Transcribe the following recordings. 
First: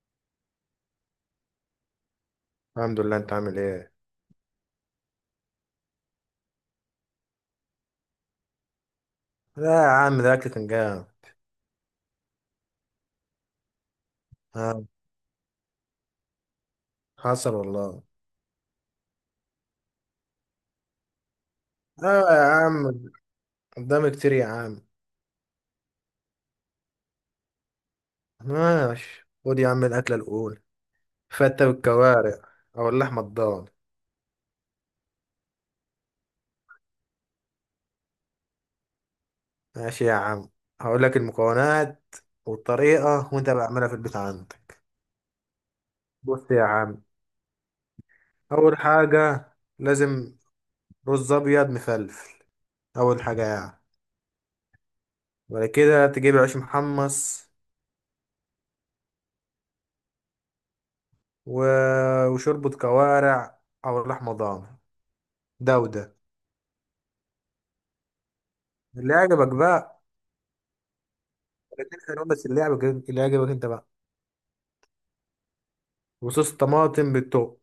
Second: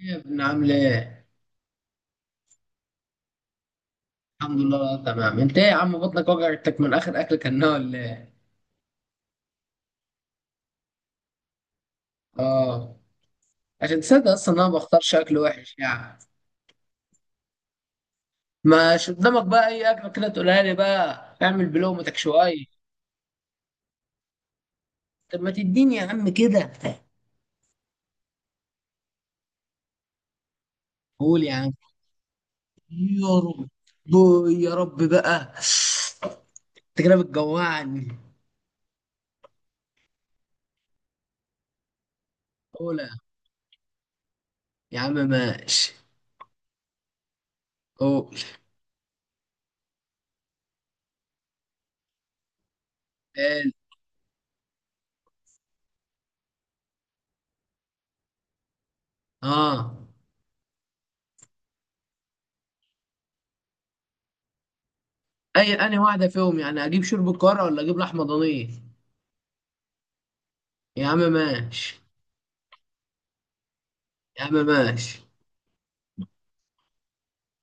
يا ابن عامل ايه؟ الحمد لله، انت عامل ايه؟ الحمد لله تمام، انت ايه يا عم؟ بطنك وجعتك من اخر اكل كناه ولا ايه؟ لا يا عم، ده اكل فنجان. اه. عشان تصدق اصلا انا ما ها. بختارش اكل وحش يعني. حصل والله. مش قدامك بقى اي اكل كده تقولها لي بقى اعمل بلومتك اه يا شويه؟ عم، قدامي كتير يا عم. طب ما تديني يا عم كده. ماشي، خد يا عم الاكله الاولى: قول يا فتة عم. بالكوارع او اللحمه يا رب الضاني. يا رب بقى، انت كده بتجوعني. ماشي يا عم، هقول لك المكونات قول والطريقه وانت بعملها في البيت عندك. يا عم ماشي. بص يا عم، قول. اول حاجه لازم رز ابيض مفلفل، اول حاجه قال. يعني. وبعد كده تجيب عيش محمص، اه. و... وشوربه كوارع او لحمه ضاني. اي، ده انا وده، واحده فيهم يعني، اجيب شوربه كوارع ولا اجيب لحمه ضانيه؟ اللي عجبك بقى. يا عم ماشي. الاتنين حلوين، بس اللي عجبك، اللي عجبك انت بقى. يا عم ماشي. وصوص طماطم بالتوم.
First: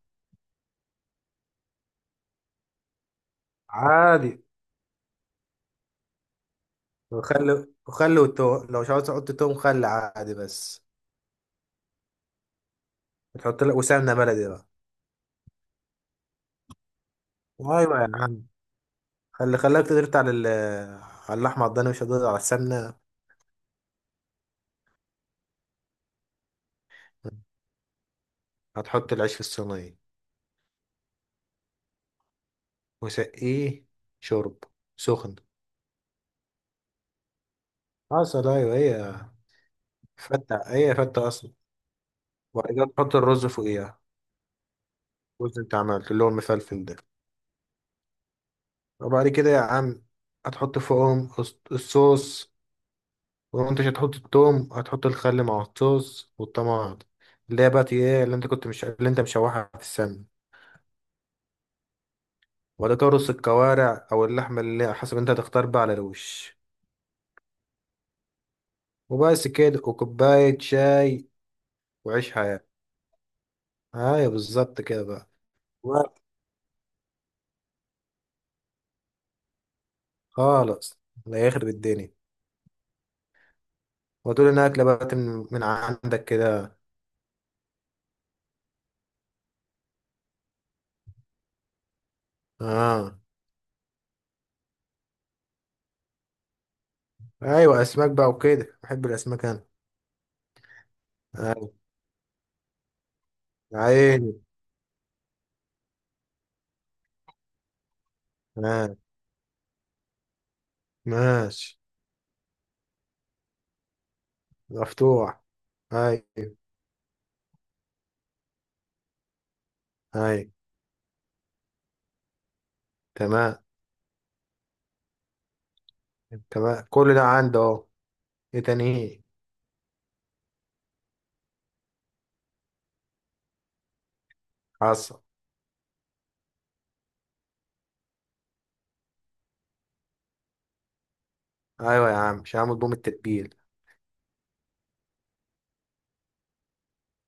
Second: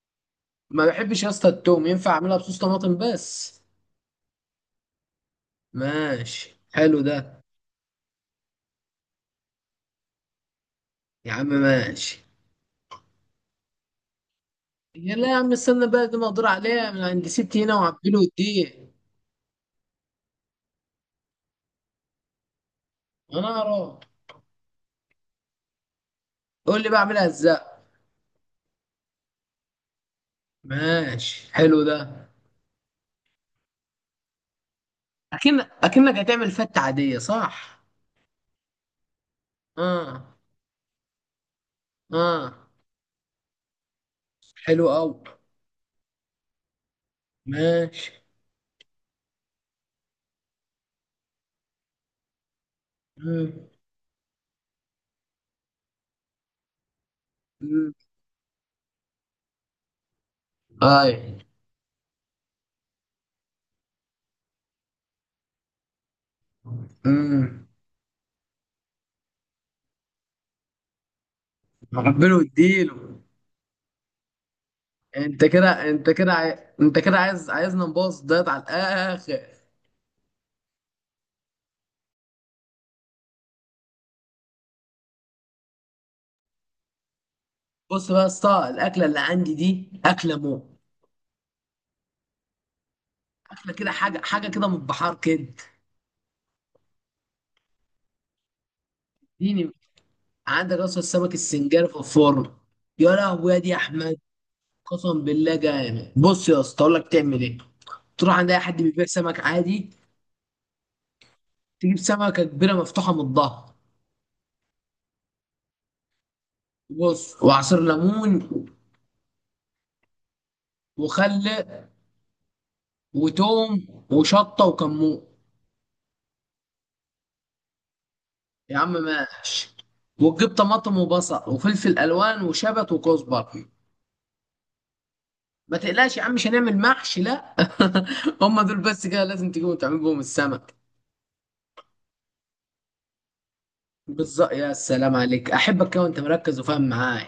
ما بحبش يا اسطى التوم، ينفع اعملها بصوص طماطم بس؟ عادي. ماشي حلو ده. وخل وخل، والتوم لو مش عاوز تحط توم، خل عادي بس. يا عم ماشي. تحط لك وسمنه بلدي بقى. يا لا يا عم استنى بقى، دي مقدور عليها من عند ستي هنا ايوه يا وعبيله عم، واديه. خلي خلاك تدرت على على اللحمه، على الضاني، مش هتقدر على السمنه. انا اروح. قول لي بقى اعملها ازاي. هتحط العيش في الصينيه ماشي حلو ده. وسقيه شرب سخن. اكنك هتعمل فتة عادية صح؟ حصل ايوه هي، اه. فته هي فته اصلا. اه. وبعد كده تحط الرز فوقيها، حلو قوي. الرز انت عملت اللي هو المفلفل ده. ماشي. وبعد كده يا عم هتحط فوقهم الصوص. امم ولو انت مش هتحط التوم، هتحط الخل مع الصوص والطماطم، اللي هي بقى امم ايه اللي انت كنت، مش اللي انت مشوحها في السمن. اي. وبعد كده رص الكوارع او اللحمه اللي حسب انت هتختار بقى على الوش. امم وبس كده، وكوبايه شاي وعيش عبيله حياتك. واديله. ايوه بالظبط كده بقى. انت كده انت وقت كده عاي... انت كده عايز عايزنا نبوظ دايت على الاخر. خالص. لا يخرب الدنيا، وتقول انها اكله بقى من عندك كده. بص بقى يا اسطى، الاكله اللي عندي دي اكله مو، اه. اكله كده حاجه حاجه كده من البحار كده. ايوه اسماك بقى وكده، بحب الاسماك انا. اديني. عندك اصلا السمك ايوه. السنجاري في الفرن. يا لهوي يا دي يا يا احمد. عيني. قسم بالله جامد. بص يا اسطى اقول لك تعمل ايه. تروح عند اي حد آه. بيبيع سمك عادي. ماشي. تجيب سمكه كبيره مفتوحه من الظهر. مفتوح، ايوه. بص، وعصير ليمون ايوه. وخل تمام. وتوم وشطه وكمون. تمام، كل ده عنده اهو. ايه يا تاني؟ عم ايه؟ ماشي. وتجيب طماطم وبصل وفلفل الوان وشبت وكزبره. حصل. ما تقلقش يا عم، مش هنعمل محشي لا. هم دول بس كده لازم تجيبهم تعمل بهم السمك. ايوه يا عم، مش هعمل بوم التتبيل. بالظبط، يا سلام عليك، احبك كده وانت مركز وفاهم معايا.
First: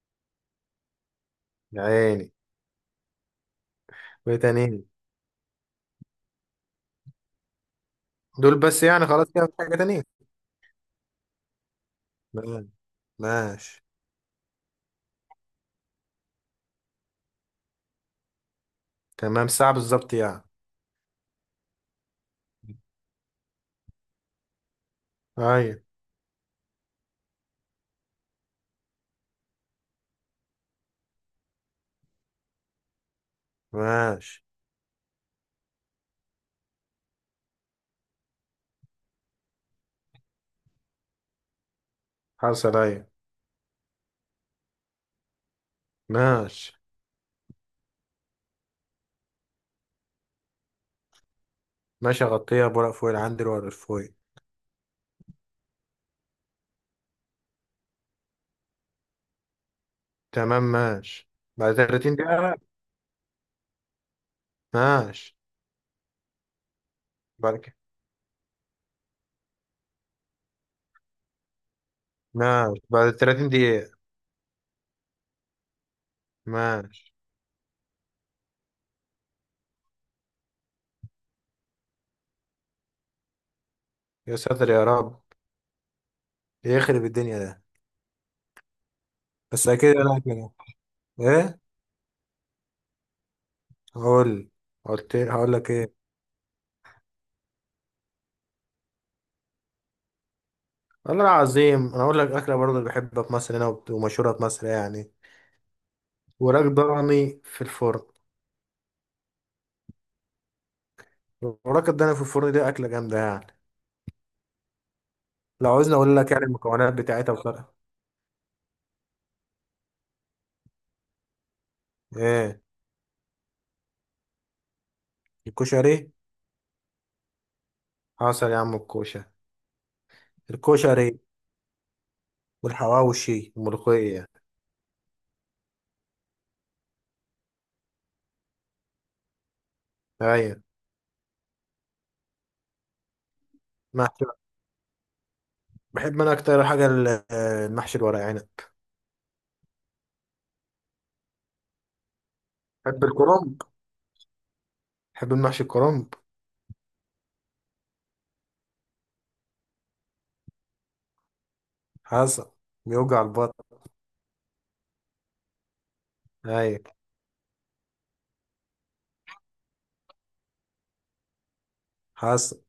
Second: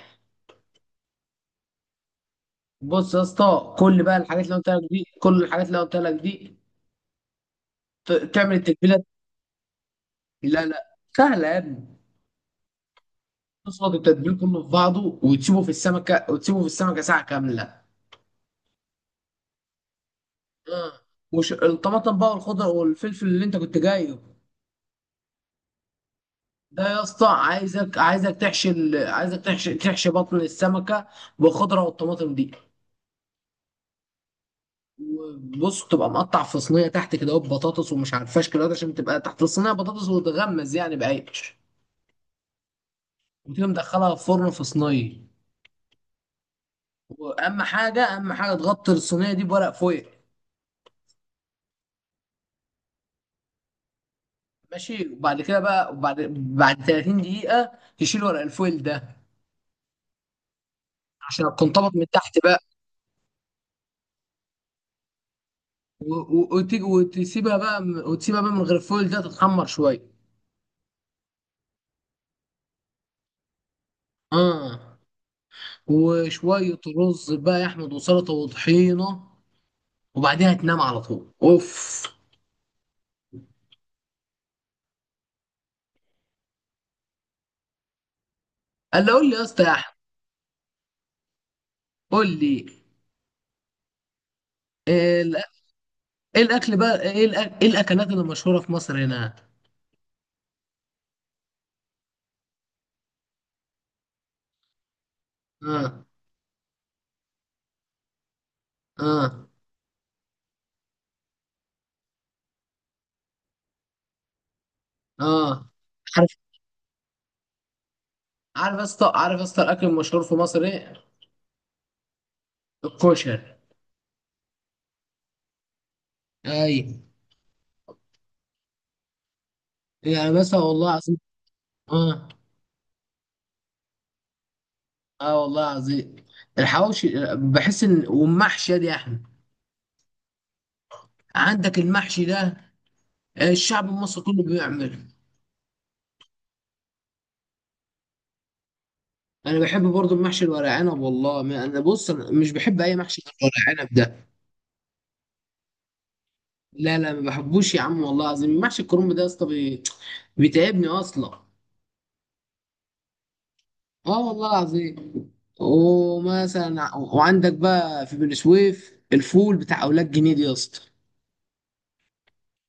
يا عيني. بص يا اسطى، وايه تاني إيه؟ كل الحاجات اللي قلت لك دي تعمل دول بس التتبيله. يعني؟ خلاص كده، مفيش حاجه تانية. لا لا سهله يا ابني. تمام. ماشي. تصفط التتبيل كله في بعضه، وتسيبه في السمكه ساعه كامله. تمام، ساعه بالظبط يعني. آه. وش الطماطم بقى والخضر والفلفل اللي انت كنت جايبه. ايوه. ده يا اسطى عايزك تحشي بطن السمكه بالخضره والطماطم دي. ماشي. وبص، تبقى مقطع في صينيه تحت كده اهو بطاطس ومش عارف فاشكل، عشان تبقى تحت الصينيه بطاطس وتغمز يعني بعيش. حصل ايوه. وتيجي مدخلها في فرن في صينيه. ماشي. واهم حاجه تغطي الصينيه دي بورق فويل. ماشي، اغطيها بورق فويل، عندي الورق فويل. ماشي، وبعد كده بقى وبعد 30 دقيقه تشيل ورق الفويل ده تمام ماشي، عشان بعد تنطبق من 30 تحت دقيقه. بقى. ماشي. و- و- وتيجي وتسيبها بعد كده بقى وتسيبها بقى من غير الفويل ده تتحمر شويه. ماشي، بعد 30 دقيقه. اه. وشوية ماشي. رز بقى يا أحمد وسلطة وطحينة، وبعديها تنام على طول أوف. يا ساتر يا رب، يخرب الدنيا ده. قال لي، قول لي يا اسطى بس يا أحمد. اكيد انا كده. ايه؟ قول لي. هقول. قلت إيه إيه؟ الأ- هقول لك ايه. إيه الأكل بقى؟ إيه الأكلات اللي مشهورة في مصر هنا؟ والله العظيم انا اقول لك اكله برضه اللي بحبها في مصر هنا، ومشهوره في مصر يعني. آه. وراك ضاني في الفرن. آه. وراك الضاني في الفرن دي اكله جامده يعني. آه. لو عاوزني اقول لك عارف، يعني المكونات بتاعتها بصراحه. عارف يا اسطى الأكل المشهور في مصر إيه؟ ايه؟ الكشري. الكشري. أي، حصل يا عم، الكوشه. يعني مثلا والله العظيم. الكشري آه. والحواوشي والملوخيه. آه والله العظيم، الحواوشي. بحس إن، والمحشي يا دي يا أحمد. ايوه. عندك المحشي ده الشعب المصري محشي. كله بيعمله. بحب انا اكتر حاجه، المحشي الورق عنب. انا بحب برضو المحشي الورق عنب. والله ما انا، بص، انا مش بحب اي بحب محشي غير الكرنب، الورق عنب ده. بحب المحشي الكرنب. لا لا ما بحبوش يا عم، والله العظيم محشي الكرنب ده يا اسطى بيتعبني اصلا. حصل. بيوجع البطن. اه والله العظيم. ومثلا ايوه. وعندك بقى في بني سويف الفول بتاع اولاد جنيد يا اسطى. حصل.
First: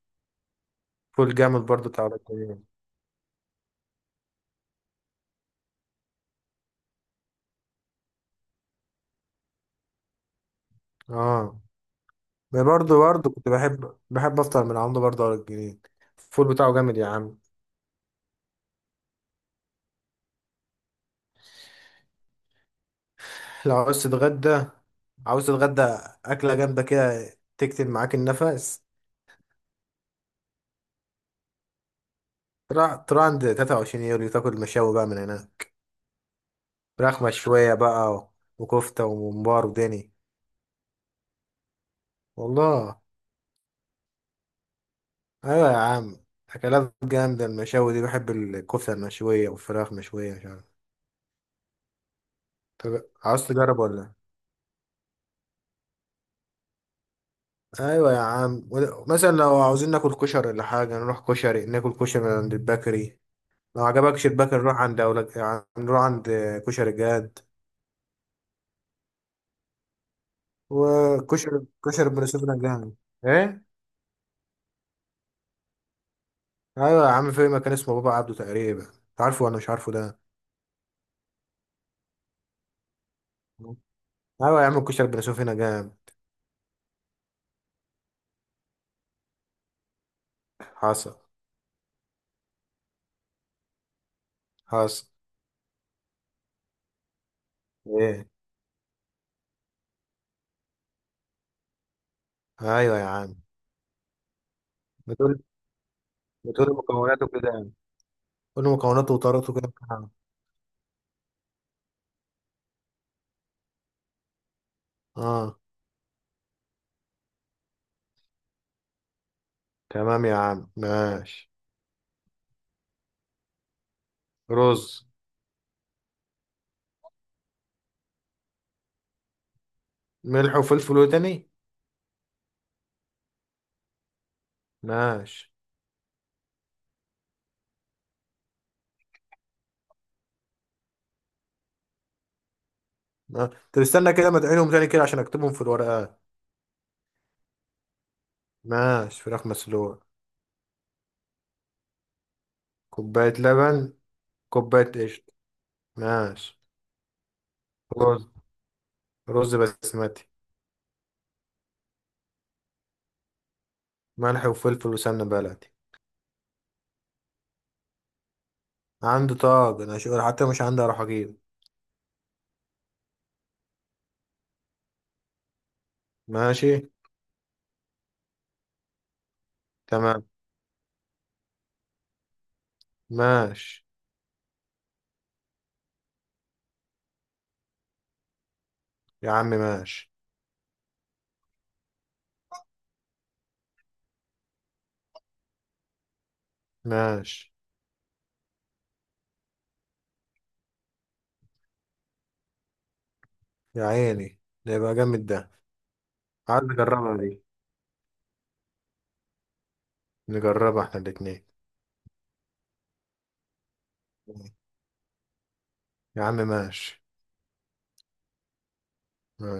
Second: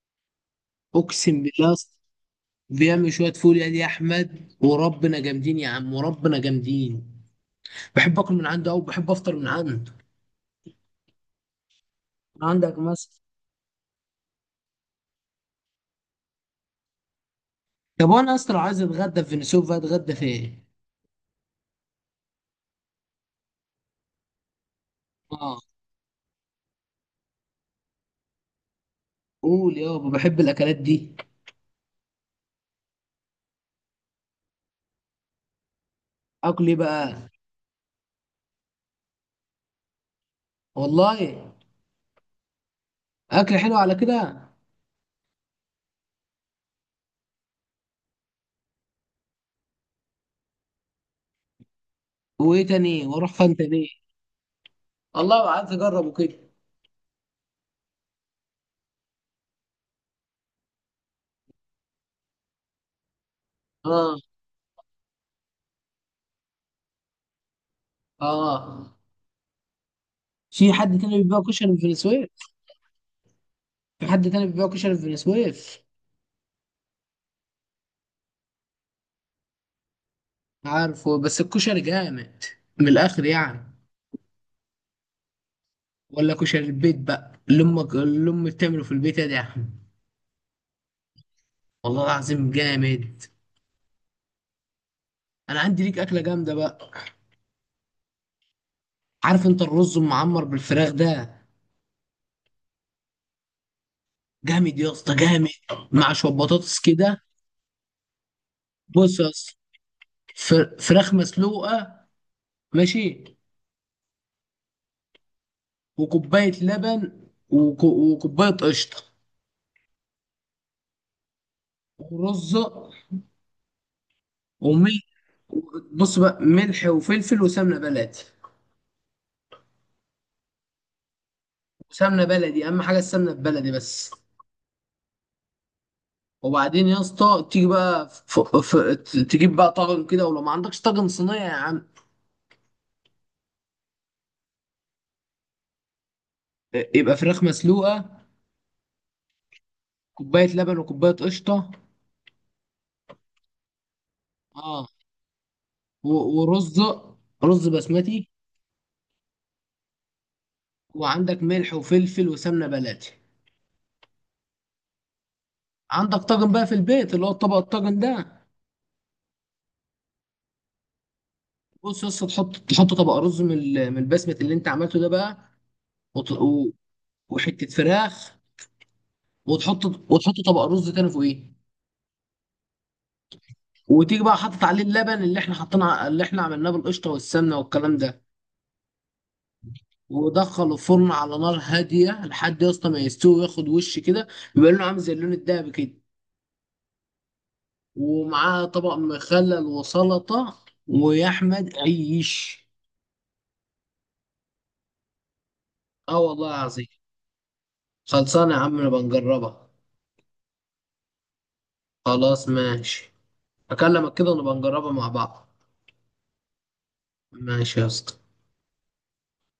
اقسم فول جامد بالله يا برضو اسطى، بتاع ولاد جنين. بيعمل شويه فول يا دي يا احمد وربنا، جامدين يا عم وربنا جامدين. بحب اكل من عنده، او بحب افطر من عنده. اه. ما عندك برضو، مثلا، كنت بحب افطر من عنده برضو ولاد جنين، الفول بتاعه جامد يا عم. طب وانا يا اسطى لو عايز اتغدى في بني سويف بقى اتغدى فين؟ لو عاوز تتغدى، عاوز آه. تتغدى اكله جامده كده تكتم معاك النفس. قول يابا، بحب الاكلات دي. تروح عند 23 يوليو، تاكل مشاوي بقى من هنا. اكل ايه فراخ بقى؟ مشويه بقى وكفته وممبار ودني. والله والله. اكل حلو على كده. ايوه يا عم، اكلات جامده المشاوي دي، بحب الكفته المشويه والفراخ مشويه، مش عارف. وايه طب تاني؟ واروح عاوز فين تجرب تاني؟ ولا؟ والله عايز اجربه كده. ايوه يا عم، مثلا لو عاوزين ناكل كشري ولا حاجه، نروح كشري ناكل كشري من عند البكري. لو اه. عجبكش البكري نروح عند أولاد يعني، نروح عند كشري جاد. اه. في حد تاني بيبيع وكشري، كشري في بني كشري بن سويف؟ سويف جامد. ايه؟ في حد تاني بيبيع كشري في بني سويف؟ ايوه يا عم، في مكان اسمه بابا عبده تقريبا، انت عارفه ولا مش عارفه ده؟ عارفه، بس الكشري جامد من الاخر يعني. ايوه يا عم، الكشري بن سويف هنا جامد. ولا كشري البيت بقى اللي امك، اللي امي بتعمله في البيت يا دي يا احمد. حصل. والله العظيم جامد. حصل. انا عندي ليك اكله جامده بقى. ايه؟ عارف انت الرز المعمر بالفراخ ده؟ ايوه يا عم. جامد يا اسطى بتقول جامد، مع شويه بتقول بطاطس كده. مكوناته كده يعني. قول مكوناته بص يا وطريقته اسطى، كده. فراخ مسلوقه، ماشي، اه. وكوبايه لبن، وكوبايه قشطه، تمام يا عم ماشي. ورزه، وملح. رز. بص بقى، ملح وفلفل وسمنه بلدي، ملح وفلفل وتاني. وسمنه بلدي اهم حاجه السمنه البلدي بس. ماشي. وبعدين يا اسطى تيجي بقى تجيب بقى طاجن كده، ولو ما عندكش طاجن صينيه يا عم. ما- طب استنى كده، ما تعينهم تاني كده عشان اكتبهم في الورقة. يبقى فراخ مسلوقه، ماشي، فراخ مسلوقة. كوبايه لبن وكوبايه قشطه. كوباية لبن، كوباية اه. قشطة. و... ماشي. ورز، رز بسمتي. رز، رز بسمتي. وعندك ملح وفلفل وسمنه بلدي. ملح وفلفل وسمنة بلدي. عندك طاجن بقى في البيت، اللي هو الطبق الطاجن ده؟ عندي طاجن انا شغل، حتى مش عندي، اروح اجيب. بص يا اسطى، تحط طبق رز من من البسمه اللي انت عملته ده بقى، وط- ماشي. و- وحته فراخ. وتحط تمام. وتحط طبق رز تاني فوقيه. ماشي. وتيجي بقى حاطط عليه اللبن اللي احنا حطينا اللي احنا عملناه بالقشطه والسمنه والكلام ده. يا عم ماشي. ودخله الفرن على نار هاديه لحد يا اسطى ما يستوي وياخد وش كده، يبقى لونه عامل زي اللون الدهبي كده. ماشي. ومعاه طبق مخلل وسلطه، ويا احمد عيش. يا عيني، ده يبقى جامد ده. اه والله عايز العظيم. نجربها دي. خلصانة يا عم، نبقى نجربها. نجربها احنا الاتنين. خلاص ماشي. هكلمك كده ونبقى نجربها مع بعض. يا عم ماشي. ماشي يا اسطى.